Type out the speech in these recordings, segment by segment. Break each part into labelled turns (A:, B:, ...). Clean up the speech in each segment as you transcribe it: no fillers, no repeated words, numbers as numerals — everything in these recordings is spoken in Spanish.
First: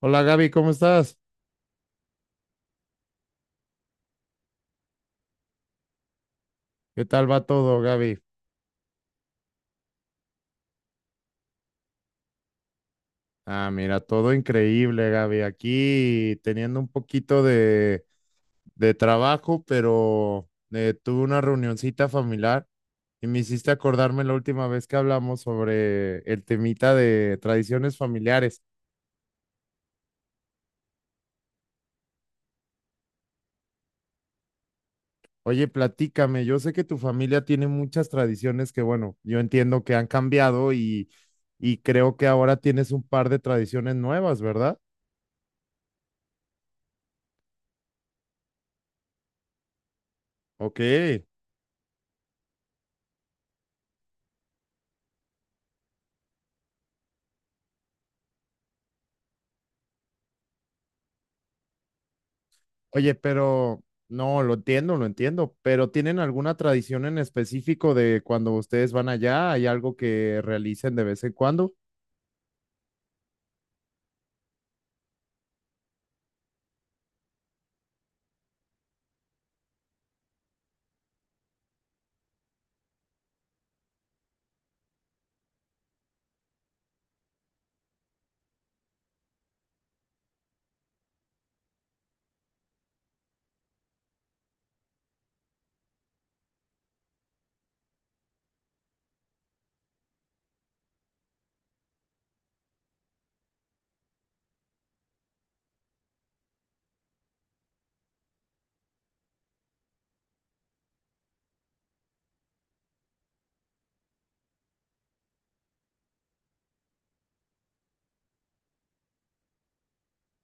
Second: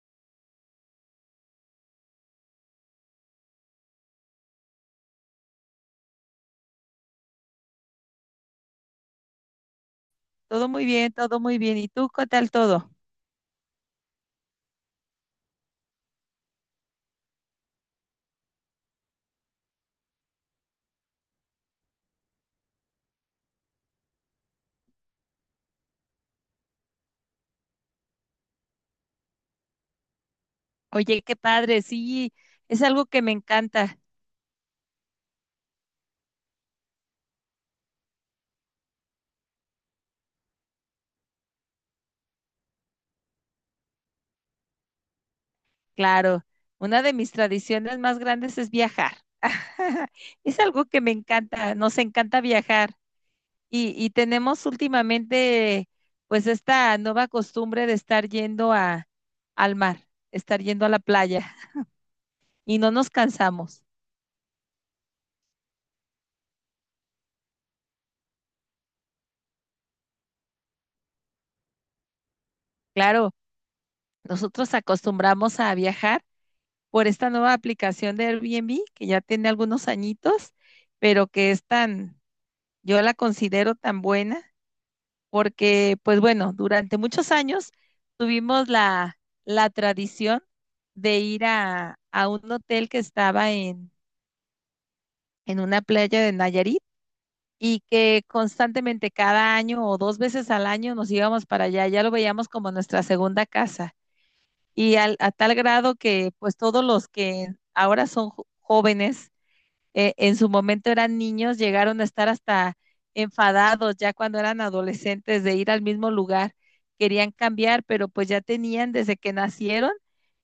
A: Hola Gaby, ¿cómo estás? ¿Qué tal va todo, Gaby?
B: Todo muy bien, todo muy bien. ¿Y tú qué tal todo?
A: Ah, mira, todo increíble, Gaby. Aquí teniendo un poquito de trabajo, pero tuve una reunioncita familiar y me hiciste acordarme la última vez que hablamos sobre el temita de tradiciones familiares.
B: Oye, qué padre, sí, es algo que me encanta,
A: Oye, platícame, yo sé que tu familia tiene muchas tradiciones que, bueno, yo entiendo que han cambiado y creo que ahora tienes un par de tradiciones nuevas, ¿verdad?
B: claro. Una de mis tradiciones más grandes es viajar. Es
A: Ok.
B: algo que me encanta, nos encanta viajar. Y tenemos últimamente, pues, esta nueva costumbre de estar yendo al mar, estar yendo a la playa y no nos
A: Oye,
B: cansamos.
A: pero no, lo entiendo, pero ¿tienen alguna tradición en específico de cuando ustedes van allá? ¿Hay algo que realicen de vez en cuando?
B: Claro, nosotros acostumbramos a viajar por esta nueva aplicación de Airbnb que ya tiene algunos añitos, pero que es tan, yo la considero tan buena porque, pues bueno, durante muchos años tuvimos la tradición de ir a un hotel que estaba en una playa de Nayarit y que constantemente cada año o dos veces al año nos íbamos para allá, ya lo veíamos como nuestra segunda casa. Y a tal grado que pues todos los que ahora son jóvenes en su momento eran niños, llegaron a estar hasta enfadados ya cuando eran adolescentes de ir al mismo lugar. Querían cambiar, pero pues ya tenían desde que nacieron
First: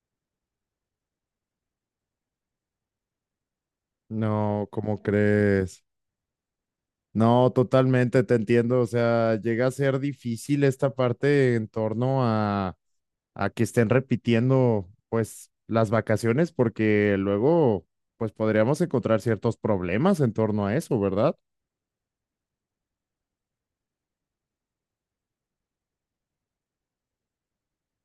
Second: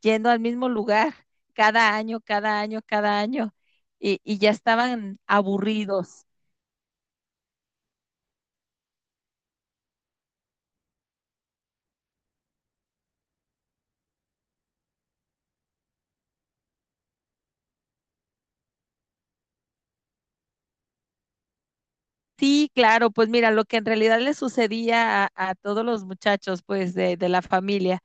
B: yendo al mismo lugar cada año, cada año, cada año y ya
A: No, ¿cómo
B: estaban
A: crees?
B: aburridos.
A: No, totalmente te entiendo. O sea, llega a ser difícil esta parte en torno a que estén repitiendo, pues, las vacaciones, porque luego, pues, podríamos encontrar ciertos problemas en torno a eso, ¿verdad?
B: Sí, claro, pues mira, lo que en realidad le sucedía a todos los muchachos pues de la familia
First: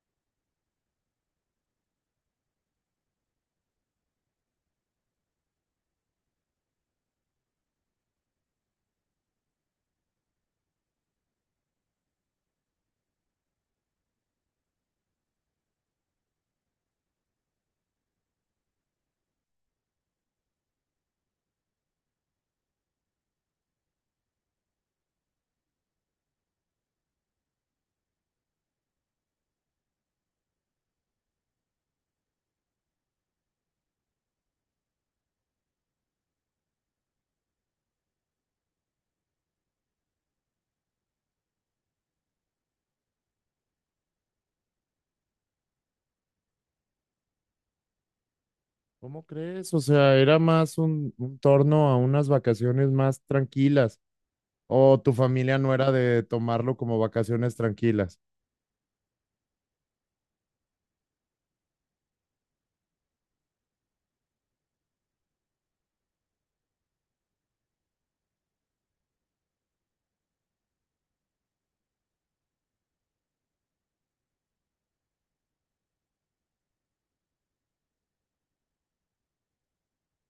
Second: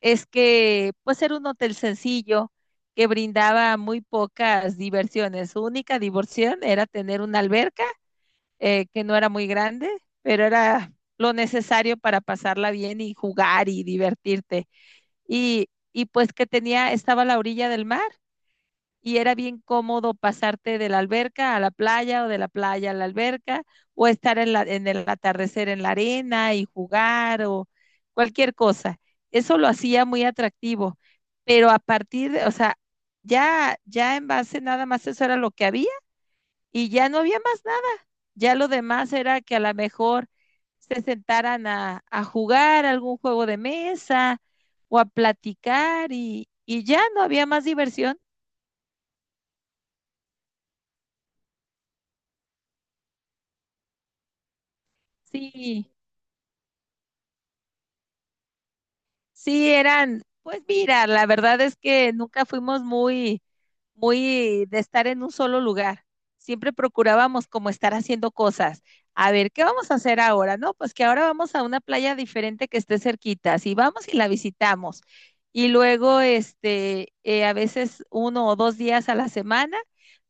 B: es que pues era un hotel sencillo que brindaba muy pocas diversiones. Su única diversión era tener una alberca que no era muy grande, pero era lo necesario para pasarla bien y jugar y divertirte. Y, y pues que tenía, estaba a la orilla del mar y era bien cómodo pasarte de la alberca a la playa o de la playa a la alberca o estar en el atardecer en la arena y jugar o cualquier cosa. Eso lo hacía muy atractivo, pero a partir de, o sea, ya en base nada más eso era lo que había y ya no había más nada. Ya lo demás era que a lo mejor se sentaran a jugar algún juego de mesa o a platicar y ya no había más diversión.
A: ¿Cómo crees? O sea, era más un torno a unas vacaciones más tranquilas. O tu familia no
B: Sí,
A: era de tomarlo como vacaciones tranquilas.
B: sí, eran, pues mira, la verdad es que nunca fuimos muy, muy de estar en un solo lugar. Siempre procurábamos como estar haciendo cosas. A ver, ¿qué vamos a hacer ahora? No, pues que ahora vamos a una playa diferente que esté cerquita. Si vamos y la visitamos. Y luego, este, a veces uno o dos días a la semana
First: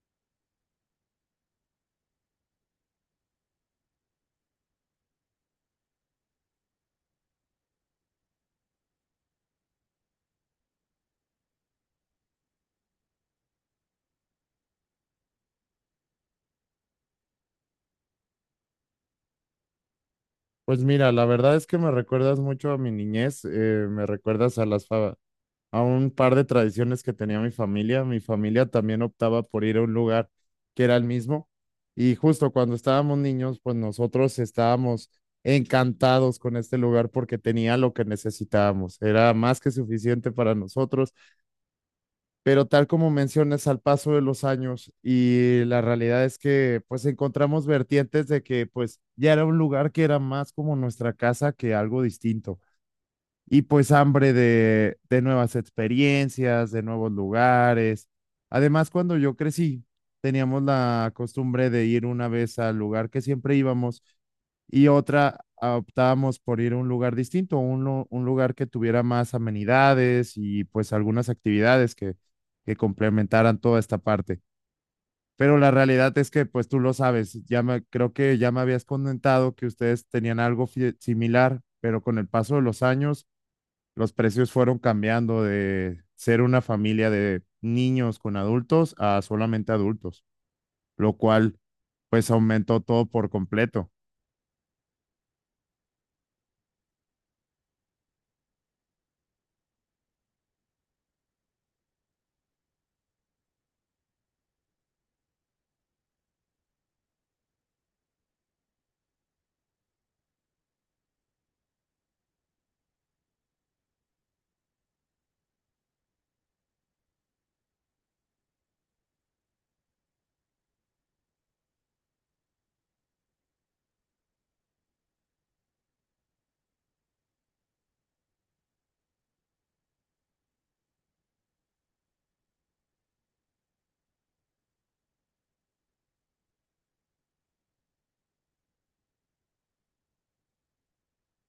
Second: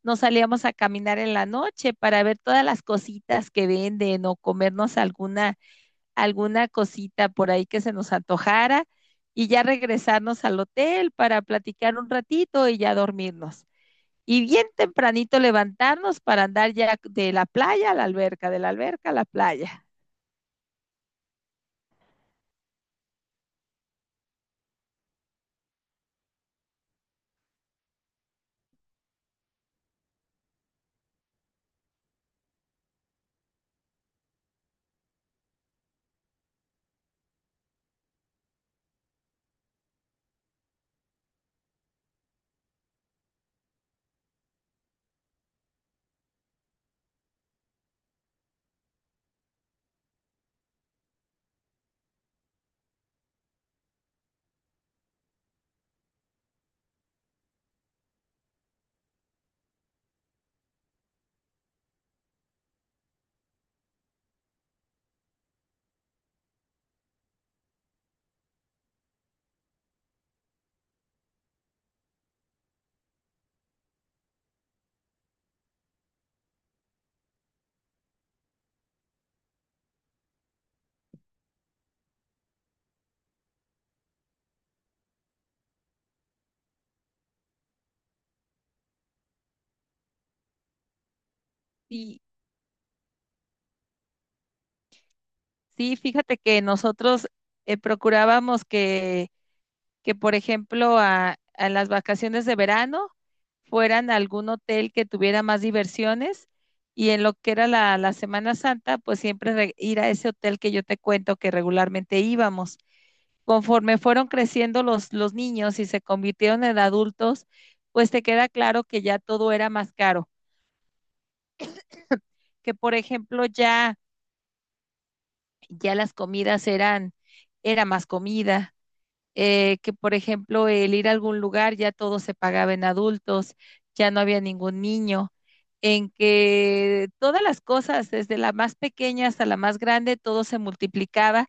B: nos salíamos a caminar en la noche para ver todas las cositas que venden o comernos alguna alguna cosita por ahí que se nos antojara y ya regresarnos al hotel para platicar un ratito y ya dormirnos. Y bien tempranito levantarnos para andar ya de la playa a la alberca, de la alberca a la playa.
A: Pues mira, la verdad es que me recuerdas mucho a mi niñez, me recuerdas a las a un par de tradiciones que tenía mi familia. Mi familia también optaba por ir a un lugar que era el mismo. Y justo cuando estábamos niños, pues nosotros estábamos encantados con este lugar porque tenía lo que necesitábamos. Era más que suficiente para nosotros. Pero tal como mencionas, al paso de los años y la realidad es que pues encontramos vertientes de que pues ya era un lugar que era más como nuestra casa que algo distinto y pues hambre de nuevas experiencias, de nuevos lugares. Además, cuando yo crecí, teníamos la costumbre de ir una vez al lugar que siempre íbamos y otra ah, optábamos por ir a un lugar distinto, un lugar que tuviera más amenidades y pues algunas actividades que complementaran toda esta parte. Pero la realidad es que, pues tú lo sabes, ya me, creo que ya me habías comentado que ustedes tenían algo similar, pero con el paso de los años los precios fueron cambiando de ser una familia de niños con adultos a solamente adultos, lo cual
B: Y
A: pues aumentó todo por completo.
B: sí, fíjate que nosotros procurábamos que, por ejemplo, a las vacaciones de verano fueran a algún hotel que tuviera más diversiones y en lo que era la Semana Santa, pues siempre ir a ese hotel que yo te cuento que regularmente íbamos. Conforme fueron creciendo los niños y se convirtieron en adultos, pues te queda claro que ya todo era más caro, que por ejemplo ya las comidas eran, era más comida, que por ejemplo el ir a algún lugar ya todo se pagaba en adultos, ya no había ningún niño, en que todas las cosas, desde la más pequeña hasta la más grande, todo se multiplicaba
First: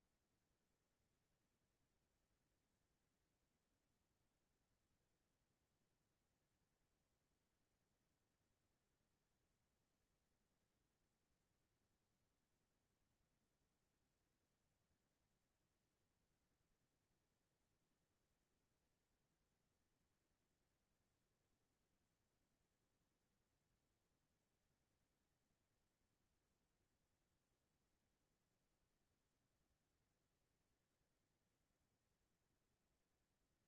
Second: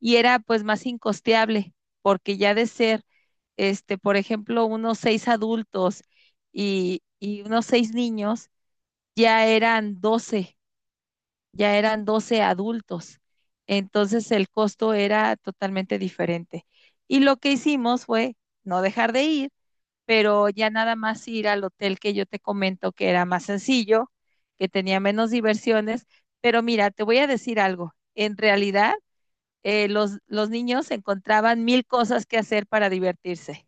B: y era pues más incosteable, porque ya de ser, este, por ejemplo, unos seis adultos y unos seis niños, ya eran doce ya eran 12 adultos. Entonces el costo era totalmente diferente. Y lo que hicimos fue no dejar de ir, pero ya nada más ir al hotel que yo te comento que era más sencillo, que tenía menos diversiones. Pero mira, te voy a decir algo. En realidad, los niños encontraban mil cosas que hacer para divertirse.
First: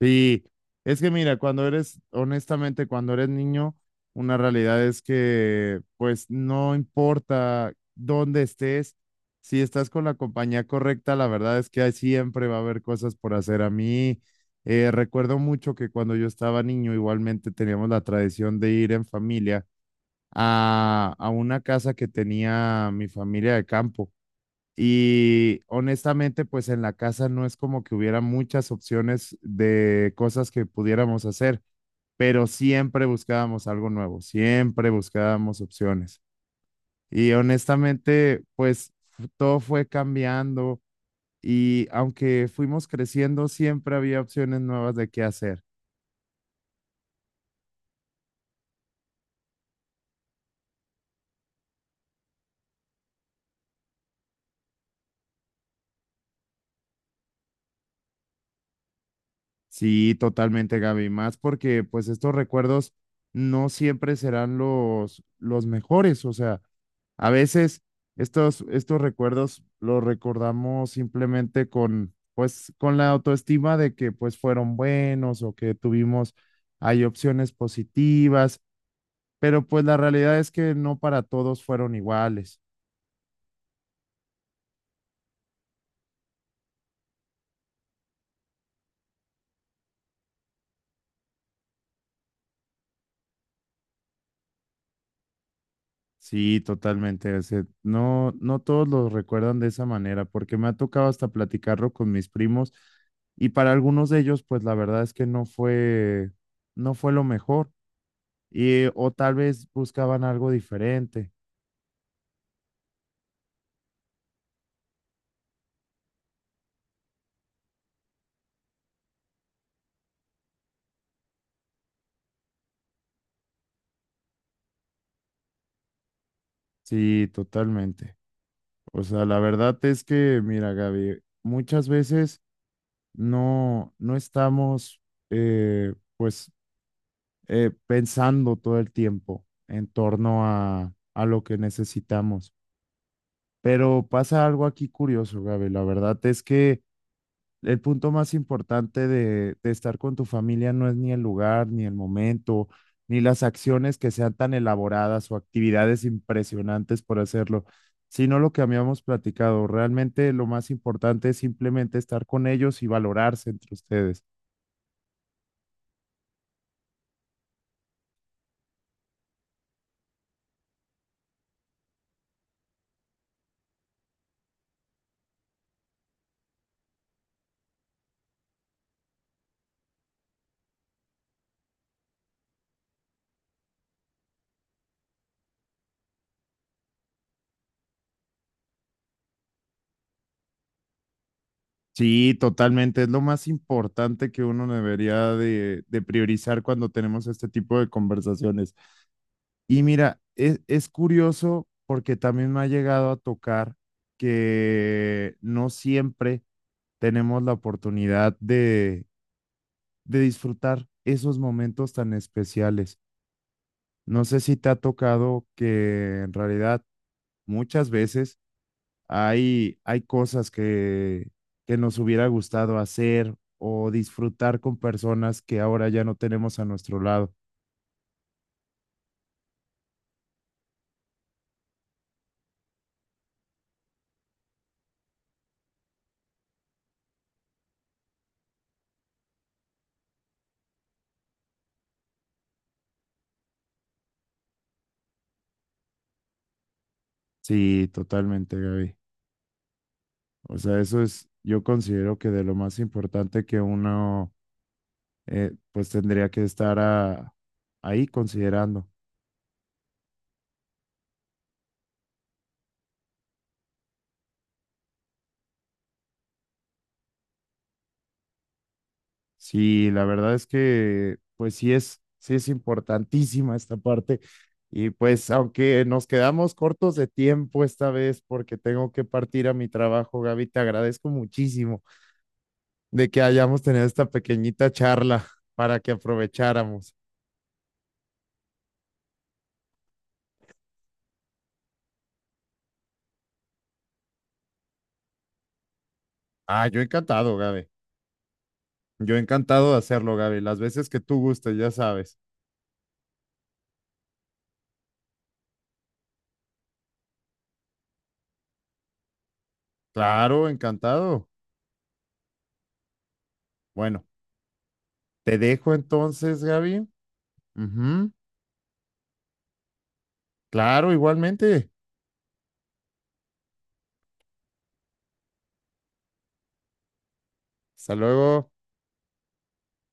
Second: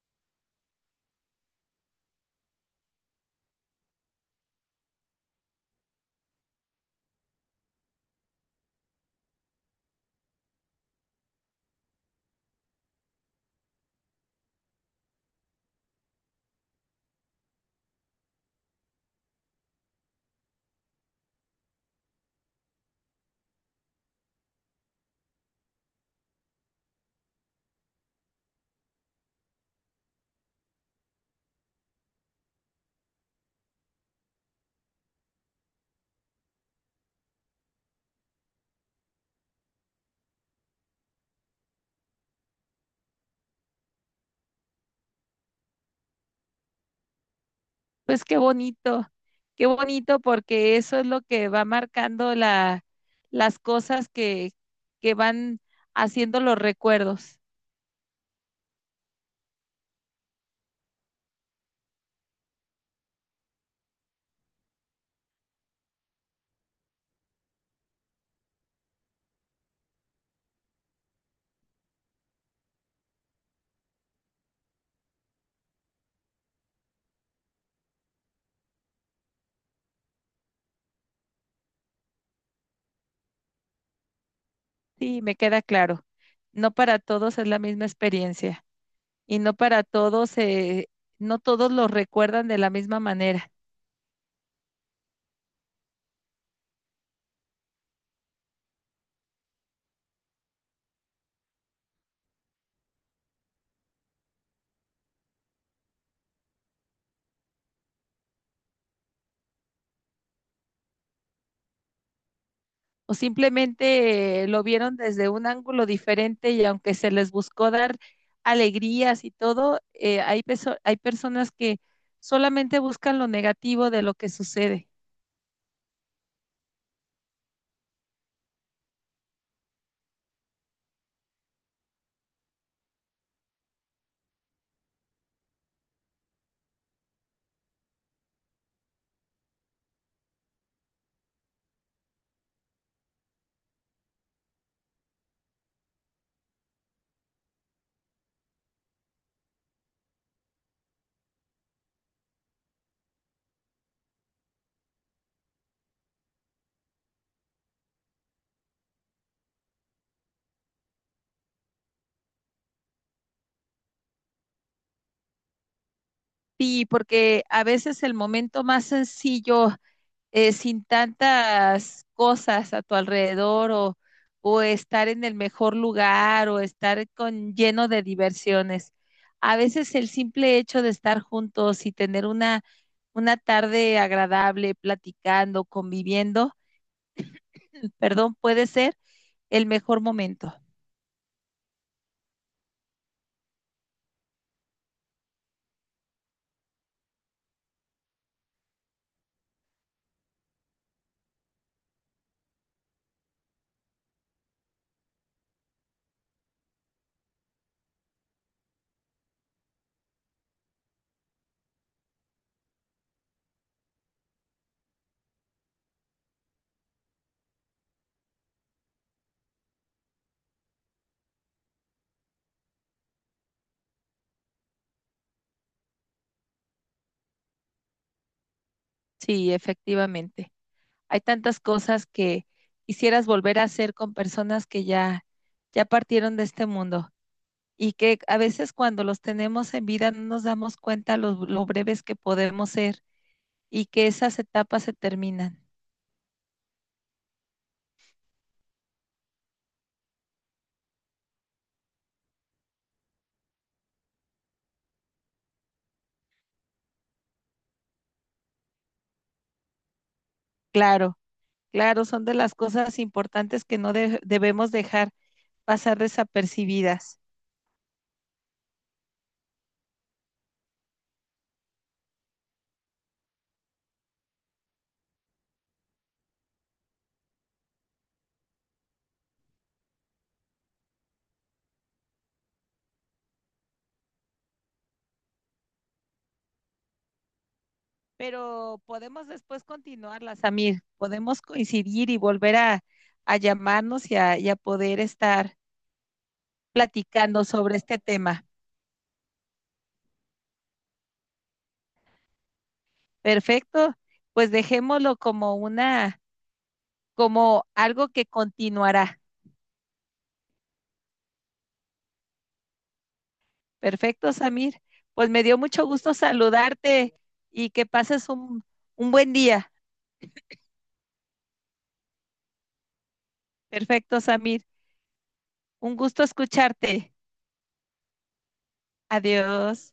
A: Y es que mira, cuando eres, honestamente, cuando eres niño, una realidad es que pues no importa dónde estés, si estás con la compañía correcta, la verdad es que ahí siempre va a haber cosas por hacer. A mí recuerdo mucho que cuando yo estaba niño igualmente teníamos la tradición de ir en familia a una casa que tenía mi familia de campo. Y honestamente, pues en la casa no es como que hubiera muchas opciones de cosas que pudiéramos hacer, pero siempre buscábamos algo nuevo, siempre buscábamos opciones. Y honestamente, pues todo fue cambiando y aunque fuimos creciendo, siempre había opciones nuevas de qué hacer.
B: Pues qué bonito porque eso es lo que va marcando las cosas que van haciendo los recuerdos.
A: Sí, totalmente, Gaby, más porque pues estos recuerdos no siempre serán los mejores, o sea, a veces estos, estos recuerdos los recordamos simplemente con, pues, con la autoestima de que pues fueron buenos o que tuvimos, hay opciones positivas, pero pues la realidad es que no para todos fueron iguales.
B: Sí, me queda claro. No para todos es la misma experiencia y no para todos, no todos lo recuerdan de la misma manera
A: Sí, totalmente. O sea, no, no todos lo recuerdan de esa manera, porque me ha tocado hasta platicarlo con mis primos y para algunos de ellos, pues la verdad es que no fue, no fue lo mejor y o tal vez buscaban algo diferente.
B: o simplemente lo vieron desde un ángulo diferente y aunque se les buscó dar alegrías y todo, hay personas que solamente buscan lo negativo de lo que sucede.
A: Sí, totalmente. O sea, la verdad es que, mira, Gaby, muchas veces no, no estamos, pues, pensando todo el tiempo en torno a lo que necesitamos. Pero pasa algo aquí curioso, Gaby. La verdad es que el punto más importante de estar con tu familia no es ni el lugar, ni el momento, ni las acciones que sean tan elaboradas o actividades impresionantes por hacerlo, sino lo que habíamos platicado. Realmente lo más importante es simplemente estar con ellos y valorarse entre ustedes.
B: Sí, porque a veces el momento más sencillo, sin tantas cosas a tu alrededor o estar en el mejor lugar o estar con lleno de diversiones. A veces el simple hecho de estar juntos y tener una tarde agradable, platicando, conviviendo, perdón, puede ser el mejor momento.
A: Sí, totalmente. Es lo más importante que uno debería de priorizar cuando tenemos este tipo de conversaciones. Y mira, es curioso porque también me ha llegado a tocar que no siempre tenemos la oportunidad de disfrutar esos momentos tan especiales. No sé si te ha tocado que en realidad muchas veces hay, hay cosas que nos hubiera gustado hacer o disfrutar con personas que ahora ya no tenemos a nuestro lado.
B: Sí, efectivamente. Hay tantas cosas que quisieras volver a hacer con personas que ya partieron de este mundo y que a veces cuando los tenemos en vida no nos damos cuenta lo breves que podemos ser y que esas etapas se terminan.
A: Sí, totalmente, Gaby. O sea, eso es, yo considero que de lo más importante que uno, pues tendría que estar ahí considerando.
B: Claro, claro, son de las cosas importantes que no debemos dejar pasar desapercibidas.
A: Sí, la verdad es que, pues sí es importantísima esta parte. Y pues aunque nos quedamos cortos de tiempo esta vez porque tengo que partir a mi trabajo, Gaby, te agradezco muchísimo de que hayamos tenido esta pequeñita charla para que aprovecháramos.
B: Pero podemos después continuarlas, Samir. Podemos coincidir y volver a llamarnos y a poder estar
A: Ah, yo encantado,
B: platicando
A: Gaby.
B: sobre este tema.
A: Yo encantado de hacerlo, Gaby, las veces que tú gustes, ya sabes.
B: Perfecto, pues dejémoslo como una, como algo que continuará.
A: Claro, encantado. Bueno,
B: Perfecto, Samir. Pues
A: te
B: me dio
A: dejo
B: mucho gusto
A: entonces, Gaby.
B: saludarte y que
A: Ujú.
B: pases un buen día.
A: Claro, igualmente.
B: Perfecto, Samir. Un gusto escucharte.
A: Hasta luego.
B: Adiós.